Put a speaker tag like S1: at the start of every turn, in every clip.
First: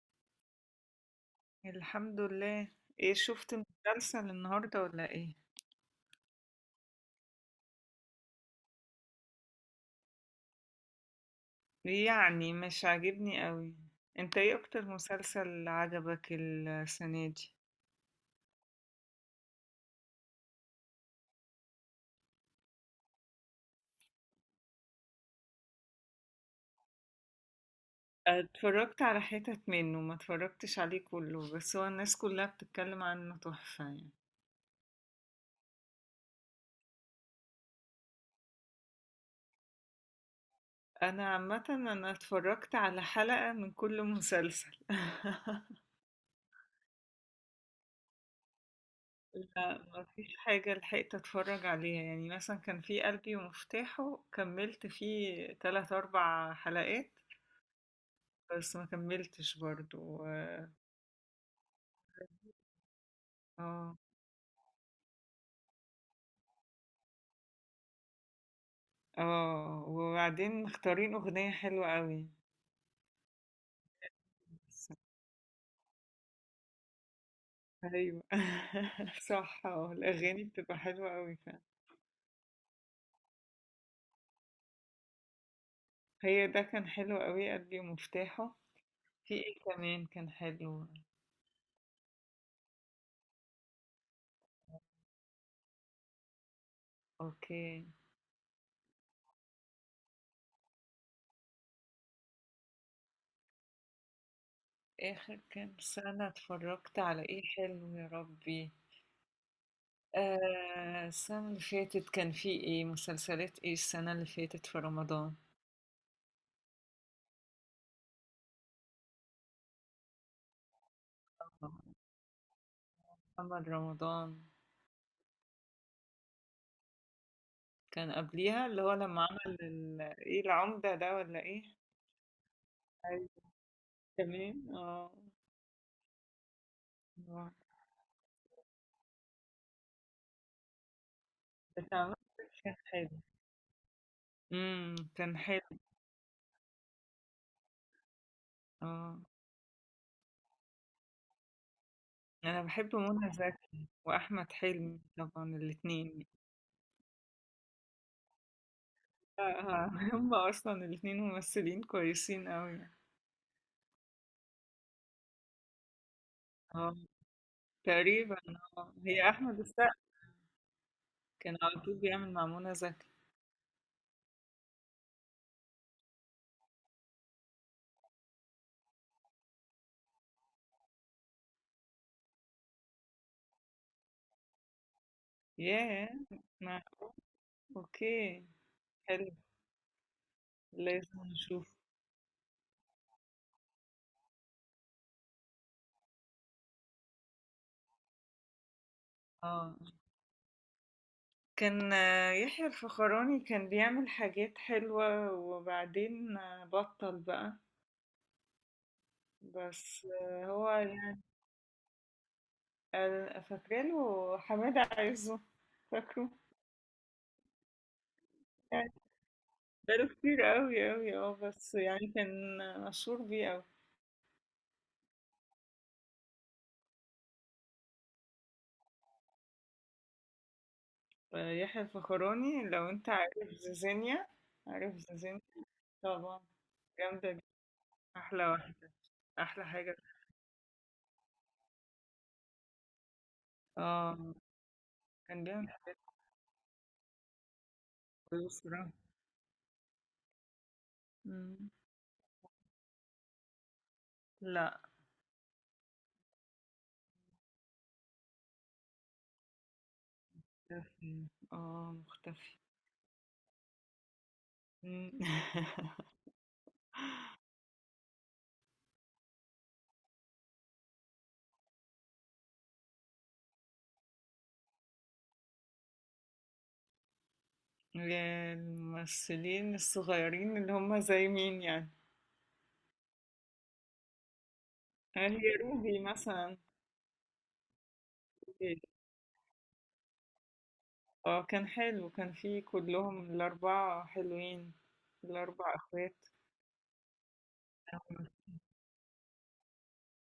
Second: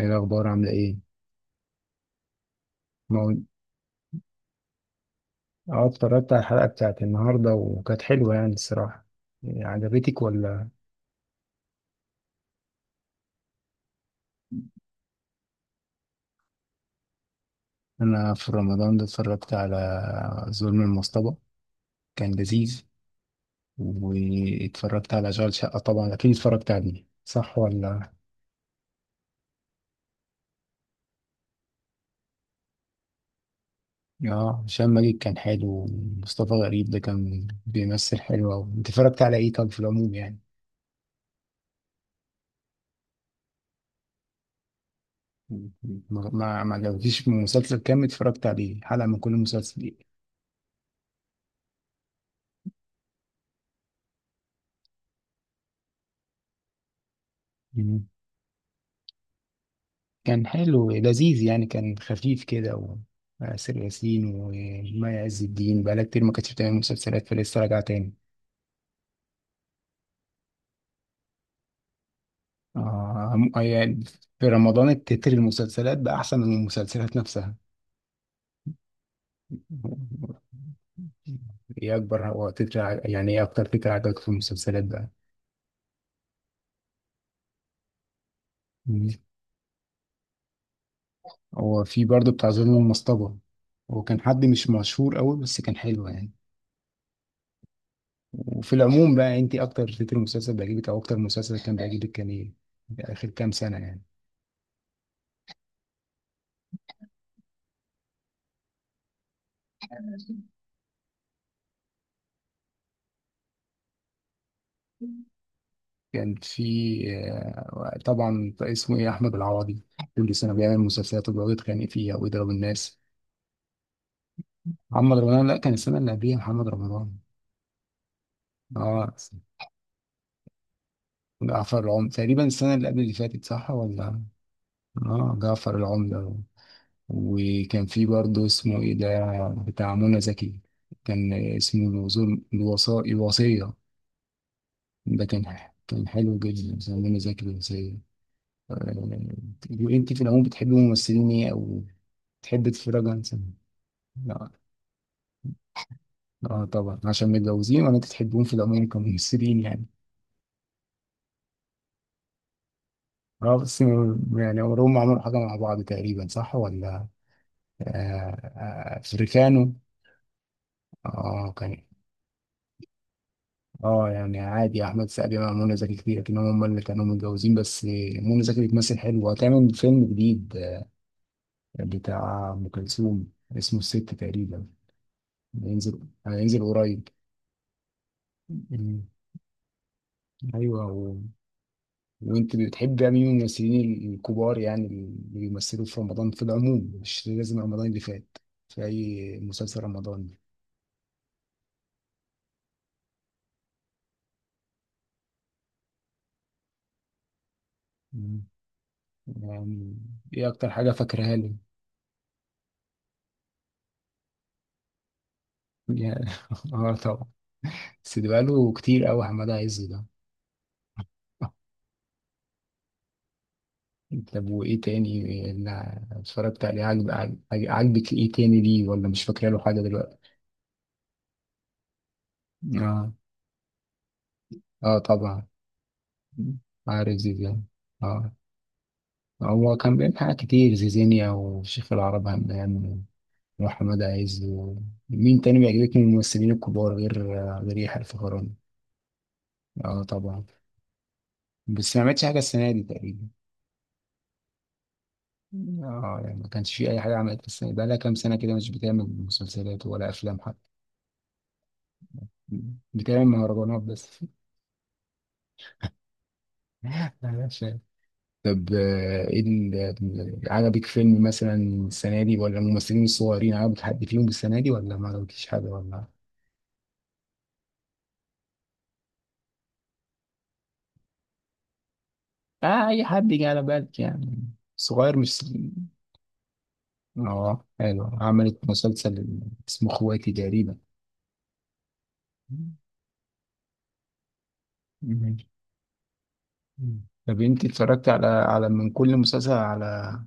S1: ايه الاخبار عامله ايه؟
S2: الحمد لله. ايه
S1: ما هو-
S2: شفت مسلسل النهارده ولا ايه؟
S1: اه، اتفرجت على الحلقه بتاعت النهارده وكانت حلوه يعني الصراحه. إيه، عجبتك ولا؟
S2: يعني مش عاجبني قوي. انت ايه اكتر مسلسل عجبك السنه دي؟
S1: انا في رمضان ده اتفرجت على ظلم المصطبه. كان لذيذ. واتفرجت على اشغال شقه، طبعا اكيد اتفرجت عليه، صح ولا؟
S2: اتفرجت على حتت منه، ما اتفرجتش عليه كله، بس هو الناس كلها بتتكلم عنه تحفه يعني.
S1: اه، هشام ماجد كان حلو، ومصطفى غريب ده كان بيمثل حلو أوي. انت اتفرجت على ايه طب في العموم يعني؟
S2: انا عامه انا اتفرجت على حلقه من كل مسلسل
S1: ما عجبكيش مسلسل كامل؟ اتفرجت عليه حلقه من كل
S2: لا،
S1: مسلسل؟
S2: ما فيش حاجه لحقت اتفرج عليها، يعني مثلا كان في قلبي ومفتاحه كملت فيه 3 4 حلقات
S1: ايه؟
S2: بس ما كمّلتش برضه.
S1: كان
S2: آه،
S1: حلو لذيذ يعني، كان خفيف كده وآسر
S2: آه،
S1: ياسين ومي عز الدين بقالها كتير ما كانتش بتعمل مسلسلات، فلسه راجعة تاني.
S2: وبعدين مختارين أغنية حلوة أوي
S1: آه يعني، في رمضان
S2: بس.
S1: التتر المسلسلات بقى أحسن من المسلسلات نفسها.
S2: أيوه صح. الأغاني بتبقى حلوة أوي فعلًا.
S1: إيه أكبر هو تتر ع- يعني إيه أكتر تتر عجبك في المسلسلات بقى؟
S2: هي ده كان حلو أوي، قلبي ومفتاحه.
S1: مم.
S2: في إيه كمان كان حلو؟
S1: هو في برضه بتاع ظلم المصطبة. هو كان حد مش مشهور قوي بس كان حلو يعني.
S2: أوكي.
S1: وفي العموم بقى أنت أكتر تتر مسلسل بيعجبك أو أكتر مسلسل كان بيعجبك كان إيه؟ آخر كام سنة يعني.
S2: آخر كام سنة اتفرّجت على إيه حلو يا ربي؟ السنة اللي فاتت كان في إيه، مسلسلات إيه السنة اللي فاتت في رمضان؟
S1: كان في آه، طبعا اسمه ايه، احمد العوضي. كل سنه بيعمل مسلسلات وبيقعد يتخانق
S2: آه،
S1: فيها ويضرب الناس.
S2: محمد رمضان.
S1: محمد رمضان، لا، كان السنه اللي قبليها محمد رمضان.
S2: كان قبليها اللي هو
S1: اه،
S2: لما عمل ايه العمدة ده ولا ايه؟
S1: جعفر العمدة تقريبا، السنه اللي قبل اللي
S2: أيوة،
S1: فاتت، صح ولا؟
S2: كمان
S1: اه، جعفر العمدة.
S2: آه.
S1: وكان في برضه اسمه ايه ده بتاع منى زكي. كان
S2: بس
S1: اسمه
S2: عمل، كان حلو،
S1: الوصية. ده
S2: كان
S1: كان
S2: حلو.
S1: كان حلو جدا، اسمه منى زكي الوصية. آه.
S2: اه،
S1: وانت في العموم بتحبي ممثلين ايه، او
S2: انا
S1: تحب
S2: بحب
S1: تتفرج على
S2: منى
S1: سينما؟
S2: زكي
S1: لا.
S2: واحمد حلمي طبعا، الاتنين.
S1: اه، طبعا، عشان متجوزين، انت تحبون في العموم
S2: آه،
S1: كممثلين يعني؟
S2: آه. هم اصلا الاتنين ممثلين كويسين قوي.
S1: اه، بس يعني عمرهم ما عملوا حاجة مع بعض تقريبا، صح
S2: اه،
S1: ولا؟
S2: تقريبا.
S1: آه،
S2: اه،
S1: آه،
S2: هي احمد
S1: افريكانو.
S2: السقا
S1: اه
S2: كان
S1: كان
S2: على طول بيعمل مع منى زكي.
S1: اه يعني عادي، احمد سعد مع منى زكي كتير، لكن هم اللي كانوا متجوزين بس. منى زكي بتمثل حلو، وهتعمل فيلم جديد بتاع ام كلثوم. اسمه الست تقريبا. هينزل
S2: ياه.
S1: هينزل
S2: ما-
S1: قريب.
S2: اوكي،
S1: مم.
S2: حلو،
S1: ايوه.
S2: لازم نشوف.
S1: وانت بتحب مين من الممثلين الكبار يعني، اللي بيمثلوا في رمضان في العموم، مش لازم رمضان اللي فات، في اي
S2: اه،
S1: مسلسل رمضان؟
S2: كان يحيى الفخراني كان بيعمل حاجات حلوة، وبعدين بطل بقى.
S1: مم. يعني،
S2: بس
S1: ايه
S2: هو
S1: اكتر حاجه
S2: يعني.
S1: فاكرها له؟
S2: آه، فاكرة له حمادة عزه، فاكره.
S1: يعني- اه، طبعا. بس ده بقاله
S2: يعني
S1: كتير قوي حماده عز ده.
S2: بقاله كتير قوي قوي، بس يعني كان مشهور بيه قوي.
S1: طب وايه تاني اللي اتفرجت عليه، عجبك ايه تاني ليه، ولا مش فاكره له حاجه دلوقتي؟
S2: آه، يحيى الفخراني، لو انت
S1: اه.
S2: عارف زيزينيا؟ عارف
S1: اه،
S2: زيزينيا؟
S1: طبعا.
S2: طبعا.
S1: عارف
S2: جامدة دي.
S1: زيزان؟ اه،
S2: أحلى واحدة، أحلى
S1: هو كان
S2: حاجة.
S1: بيعمل حاجات كتير، زيزينيا وشيخ العرب همام وأحمد
S2: اه،
S1: عز مين
S2: كان
S1: تاني
S2: بيعمل
S1: بيعجبك من الممثلين الكبار غير يحيى
S2: حاجات
S1: الفخراني؟
S2: بصراحة.
S1: اه، طبعا.
S2: مم.
S1: بس ما عملتش حاجة السنة دي تقريبا.
S2: لا.
S1: اه، يعني ما كانش في أي حاجة عملت السنة دي، بقالها كام سنة كده مش بتعمل مسلسلات ولا أفلام حتى.
S2: مختفي. اه، مختفي.
S1: بتعمل مهرجانات بس.
S2: إمم.
S1: معلش يعني. طب ايه عجبك فيلم مثلا السنة دي، ولا الممثلين الصغيرين عجبك حد فيهم السنة دي، ولا ما عجبكيش حاجة ولا؟
S2: الممثلين الصغيّرين اللي هُم زي مين يعني؟
S1: اه، أي حد جه على بالك يعني، صغير
S2: هي
S1: مش
S2: روبي مثلًا.
S1: اه حلو، عملت مسلسل اسمه اخواتي تقريبا.
S2: آه، كان حلو، كان في كلّهم ال4 حلوين،
S1: مم.
S2: ال4 أخوات.
S1: مم. طب انت اتفرجت على من كل مسلسل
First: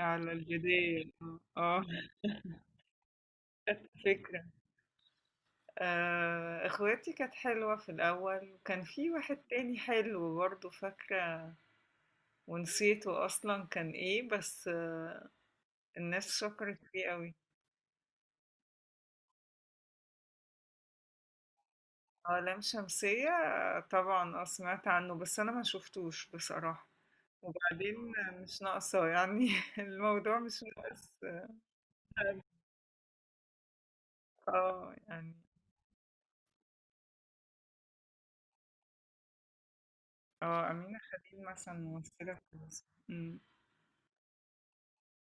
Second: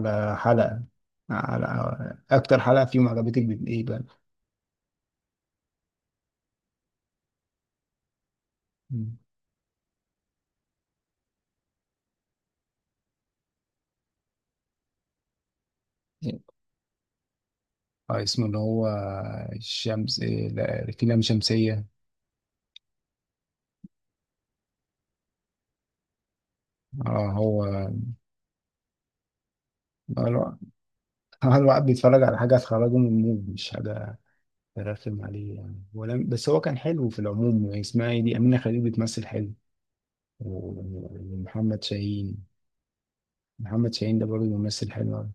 S2: على
S1: حلقة،
S2: الجدال، آه. آه
S1: على اكتر حلقة فيهم عجبتك، ايه
S2: خدت
S1: بقى؟
S2: فكرة. أخواتي كانت حلوة في الأول، وكان في
S1: مم.
S2: واحد تاني حلو برضه، فاكرة ونسيته أصلًا، كان إيه، بس الناس شكرت فيه أوي.
S1: اه، اسمه اللي هو الشمس، لا، لام شمسية.
S2: اه، لام شمسية. آه، طبعا، اه سمعت عنه بس انا ما شفتوش بصراحة.
S1: اه، هو
S2: وبعدين مش ناقصة يعني الموضوع
S1: الو-
S2: مش ناقص.
S1: الواحد بيتفرج على حاجة تخرجه من المود، مش حاجة
S2: اه
S1: ترخم
S2: يعني
S1: عليه يعني، ولا بس هو كان حلو في العموم يعني، اسمها ايه دي أمينة خليل بتمثل حلو،
S2: اه، أمينة خليل مثلا
S1: ومحمد
S2: ممثلة
S1: شاهين.
S2: كويسة
S1: محمد شاهين ده برضه ممثل حلو أوي.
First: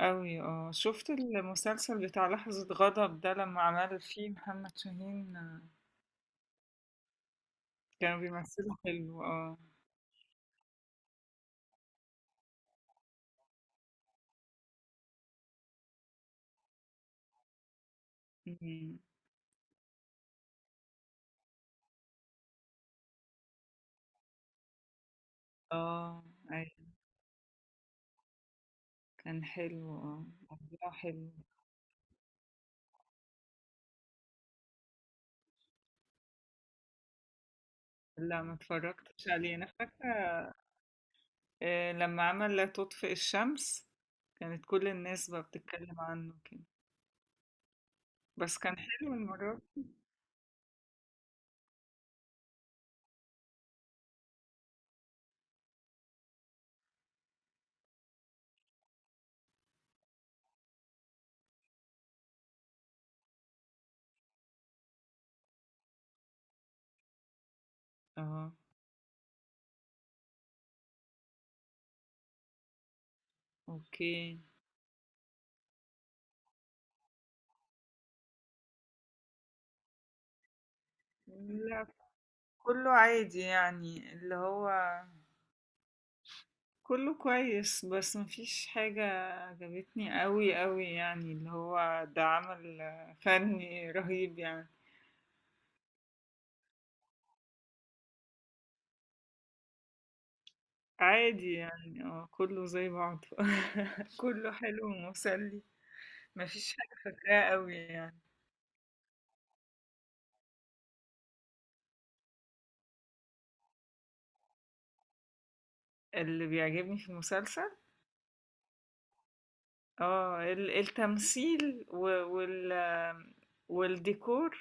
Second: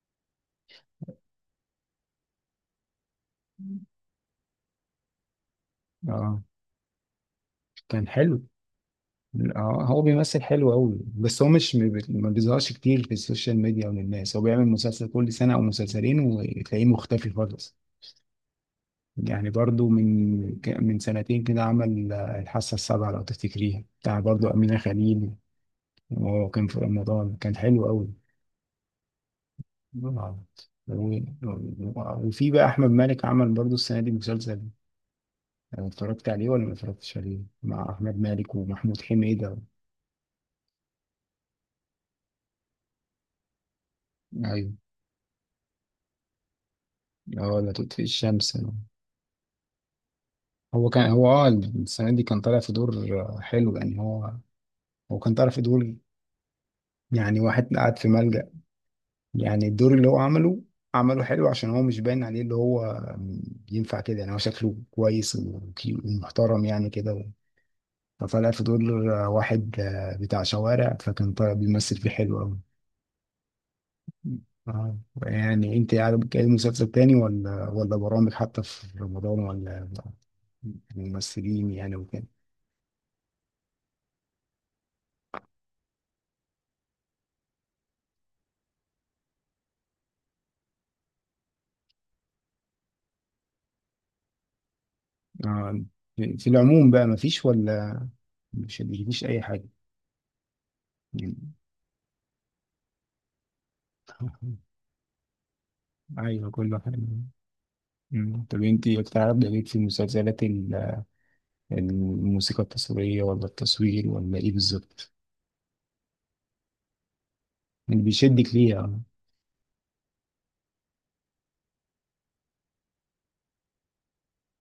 S2: أوي. اه، شفت المسلسل بتاع لحظة غضب ده لما عمل فيه محمد شاهين؟
S1: اه، كان
S2: كانوا
S1: حلو.
S2: بيمثلوا حلو. اه.
S1: اه، هو بيمثل حلو أوي، بس هو مش ما بي- ما بيظهرش كتير في السوشيال ميديا وللناس، هو بيعمل مسلسل كل سنة أو مسلسلين وتلاقيه مختفي خالص.
S2: أمم،
S1: يعني برضه من سنتين كده عمل الحاسة السابعة، لو تفتكريها، بتاع برضه أمينة خليل.
S2: اه،
S1: وهو
S2: أي
S1: كان في رمضان كان حلو أوي.
S2: كان حلو. اه،
S1: آه.
S2: موضوع
S1: و-
S2: حلو.
S1: وفي بقى أحمد مالك عمل برضه السنة دي مسلسل، أنا اتفرجت عليه ولا ما اتفرجتش عليه، مع احمد
S2: لا،
S1: مالك
S2: ما
S1: ومحمود
S2: اتفرجتش عليه
S1: حميدة.
S2: أنا فاكرة. آه، لما عمل لا تطفئ الشمس كانت
S1: ايوه.
S2: كل الناس بقى بتتكلم عنه كده،
S1: اه، لا تطفئ الشمس.
S2: بس كان حلو المرة دي.
S1: هو كان هو اه السنه دي كان طالع في دور حلو يعني هو كان طالع في دور، يعني واحد قاعد في ملجأ. يعني الدور اللي هو عمله، عمله حلو، عشان هو مش باين عليه اللي هو ينفع كده، يعني هو شكله كويس ومحترم يعني كده. فطالع
S2: اه.
S1: في دور واحد بتاع شوارع، فكان طالع بيمثل فيه حلو أوي.
S2: اوكي.
S1: آه. يعني انت يعني بتتكلم مسلسل تاني ولا برامج حتى في رمضان، ولا ممثلين
S2: لا،
S1: يعني وكده؟
S2: كله عادي يعني اللي هو كله كويس، بس مفيش حاجة عجبتني قوي قوي يعني اللي هو ده عمل فني رهيب يعني.
S1: آه. في العموم بقى مفيش، ولا مش مفيش اي حاجة؟ يعني-
S2: عادي يعني، كله زي بعضه كله حلو ومسلي.
S1: ايوه،
S2: مفيش
S1: كله
S2: حاجة
S1: حلو.
S2: فاكراها قوي يعني.
S1: مم. طب انت بتعرف ده ليك في المسلسلات الموسيقى التصويرية، ولا التصوير، ولا ايه بالظبط
S2: اللي بيعجبني في المسلسل
S1: اللي بيشدك ليها؟
S2: التمثيل، و وال والديكور.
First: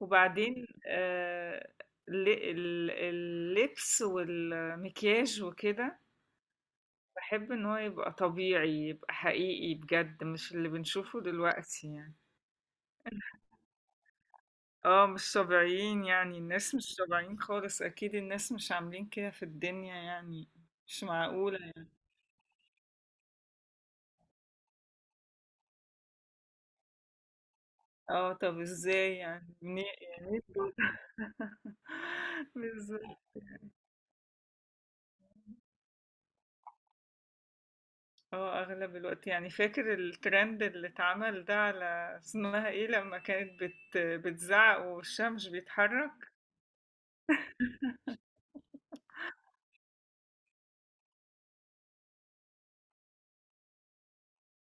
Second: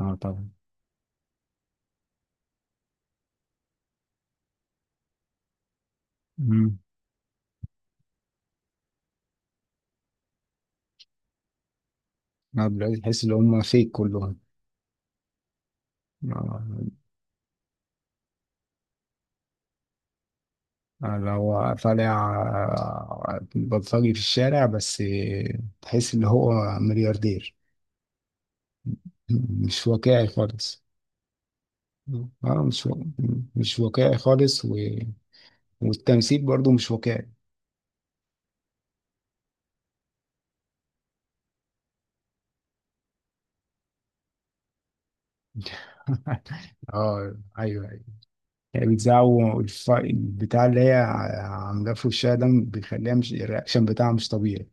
S1: اه، طبعا.
S2: وبعدين ال ال اللبس والمكياج وكده.
S1: امم
S2: باحب إن هو يبقى طبيعي، يبقى حقيقي بجد، مش اللي بنشوفه دلوقتي يعني.
S1: دلوقتي تحس ان هم فيك كلهم.
S2: آه، مش طبيعيين يعني، الناس
S1: آه.
S2: مش طبيعيين خالص، أكيد الناس مش عاملين كده في الدنيا يعني، مش
S1: اللي
S2: معقولة
S1: هو
S2: يعني.
S1: طالع بلطجي في الشارع، بس تحس ان هو ملياردير.
S2: آه، طب إزاي يعني منين؟
S1: مش واقعي
S2: يعني إيه دول؟
S1: خالص. اه،
S2: بالضبط.
S1: مش واقعي خالص والتمثيل برضو مش واقعي.
S2: اه، اغلب الوقت يعني فاكر الترند اللي اتعمل ده على اسمها ايه لما كانت بتزعق ووشها مش بيتحرك.
S1: اه، ايوه، ايوه. هي بتزعق. البتاع اللي هي عاملاه في وشها ده بيخليها مش، الرياكشن بتاعها مش طبيعي.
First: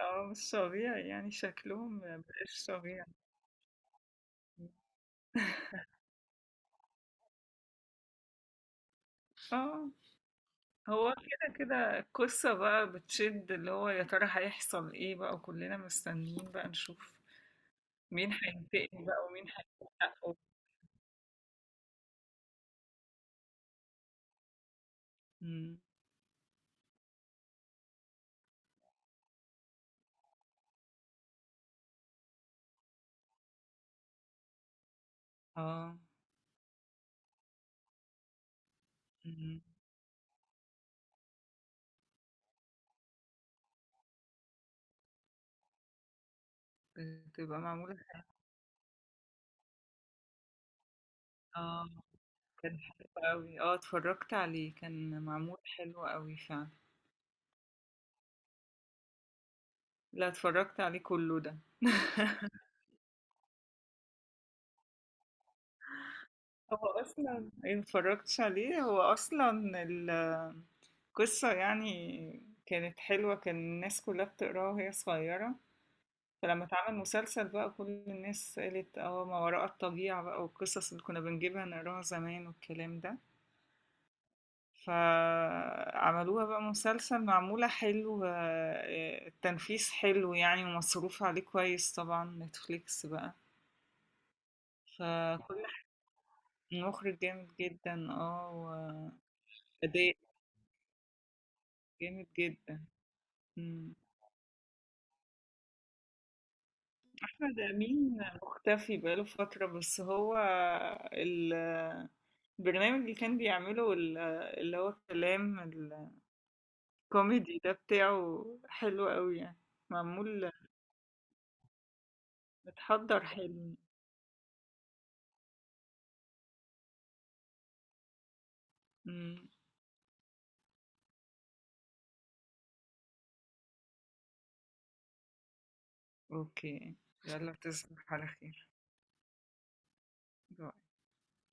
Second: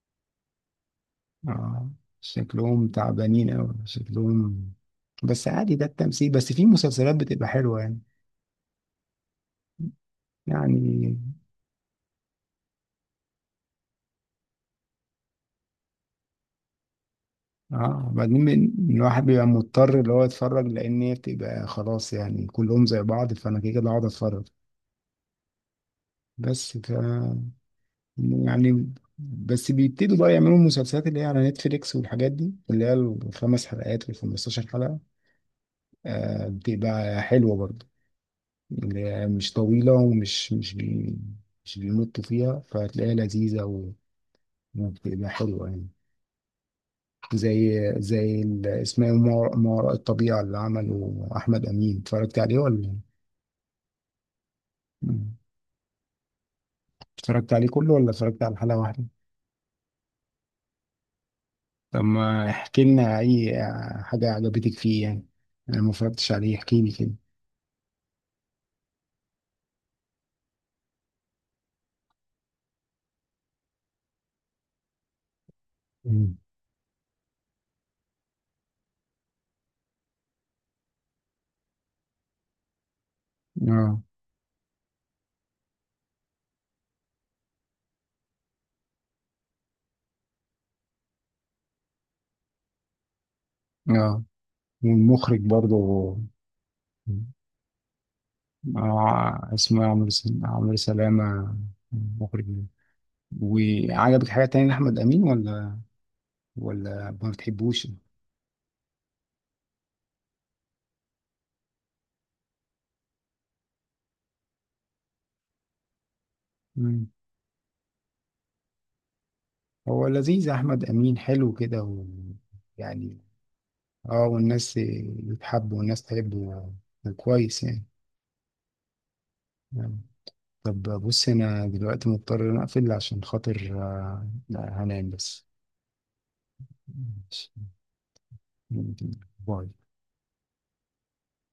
S2: اه، مش طبيعي يعني،
S1: اه،
S2: شكلهم مبقاش
S1: شكلهم
S2: طبيعي.
S1: تعبانين اوي شكلهم. بس عادي، ده التمثيل، بس في مسلسلات بتبقى حلوة يعني.
S2: اه، هو
S1: يعني.
S2: كده كده القصة بقى بتشد، اللي هو يا ترى هيحصل ايه بقى، وكلنا مستنيين بقى نشوف
S1: اه،
S2: مين
S1: بعدين
S2: هينتقم
S1: الواحد
S2: بقى ومين
S1: بيبقى
S2: هياخد
S1: مضطر اللي هو
S2: حقه.
S1: يتفرج، لان هي بتبقى خلاص يعني، كلهم زي بعض، فانا كده كده هقعد اتفرج.
S2: مم.
S1: بس ف يعني بس بيبتدوا بقى يعملوا المسلسلات اللي هي على نتفليكس والحاجات دي اللي هي 5 حلقات و15 حلقة.
S2: اه.
S1: آه، بتبقى حلوة برضه، اللي هي مش
S2: مم.
S1: طويلة، ومش مش بي مش بيمطوا فيها، فهتلاقيها لذيذة وبتبقى حلوة يعني.
S2: بتبقى
S1: زي
S2: معمولة.
S1: زي اسمه إيه؟ ما وراء الطبيعة اللي عمله أحمد
S2: اه،
S1: أمين، اتفرجت عليه
S2: كان
S1: ولا؟
S2: حلو قوي. اه، اتفرجت عليه، كان
S1: مم.
S2: معمول حلو قوي فعلا.
S1: اتفرجت عليه كله، ولا اتفرجت على حلقة واحدة؟
S2: لا، اتفرجت عليه كله ده
S1: طب ما احكي لنا أي حاجة عجبتك فيه يعني، أنا ما اتفرجتش عليه، احكي
S2: هو
S1: لي كده.
S2: اصلا إيه، متفرجتش عليه. هو اصلا ال- القصة يعني كانت حلوة، كان الناس كلها بتقراها وهي صغيرة،
S1: مم.
S2: فلما اتعمل مسلسل بقى كل الناس قالت اه ما وراء الطبيعة بقى، والقصص اللي كنا بنجيبها نقراها زمان والكلام ده،
S1: اه.
S2: فعملوها بقى مسلسل معمولة حلو. التنفيذ حلو يعني، ومصروف عليه كويس طبعا، نتفليكس بقى.
S1: اه، والمخرج
S2: فكل
S1: برضه.
S2: مخرج جامد جدا،
S1: اه، اسمه
S2: وأداء
S1: عمرو سلامة.
S2: جامد
S1: مخرج.
S2: جدا. مم.
S1: وعجبك حاجة تانية لأحمد أمين، ولا ولا ما
S2: أحمد
S1: بتحبوش؟
S2: أمين مختفي بقاله فترة، بس هو ال- البرنامج اللي كان بيعمله، اللي هو كلام الكوميدي ده بتاعه حلو قوي يعني،
S1: هو لذيذ،
S2: معمول
S1: احمد امين حلو كده. ويعني،
S2: متحضر حلو.
S1: اه، والناس تحبه، كويس يعني.
S2: مم.
S1: يعني. طب بص، انا دلوقتي مضطر ان أنا اقفل عشان خاطر هنام بس.
S2: اوكي،
S1: ماشي.
S2: يلا تصبح على خير.
S1: باي.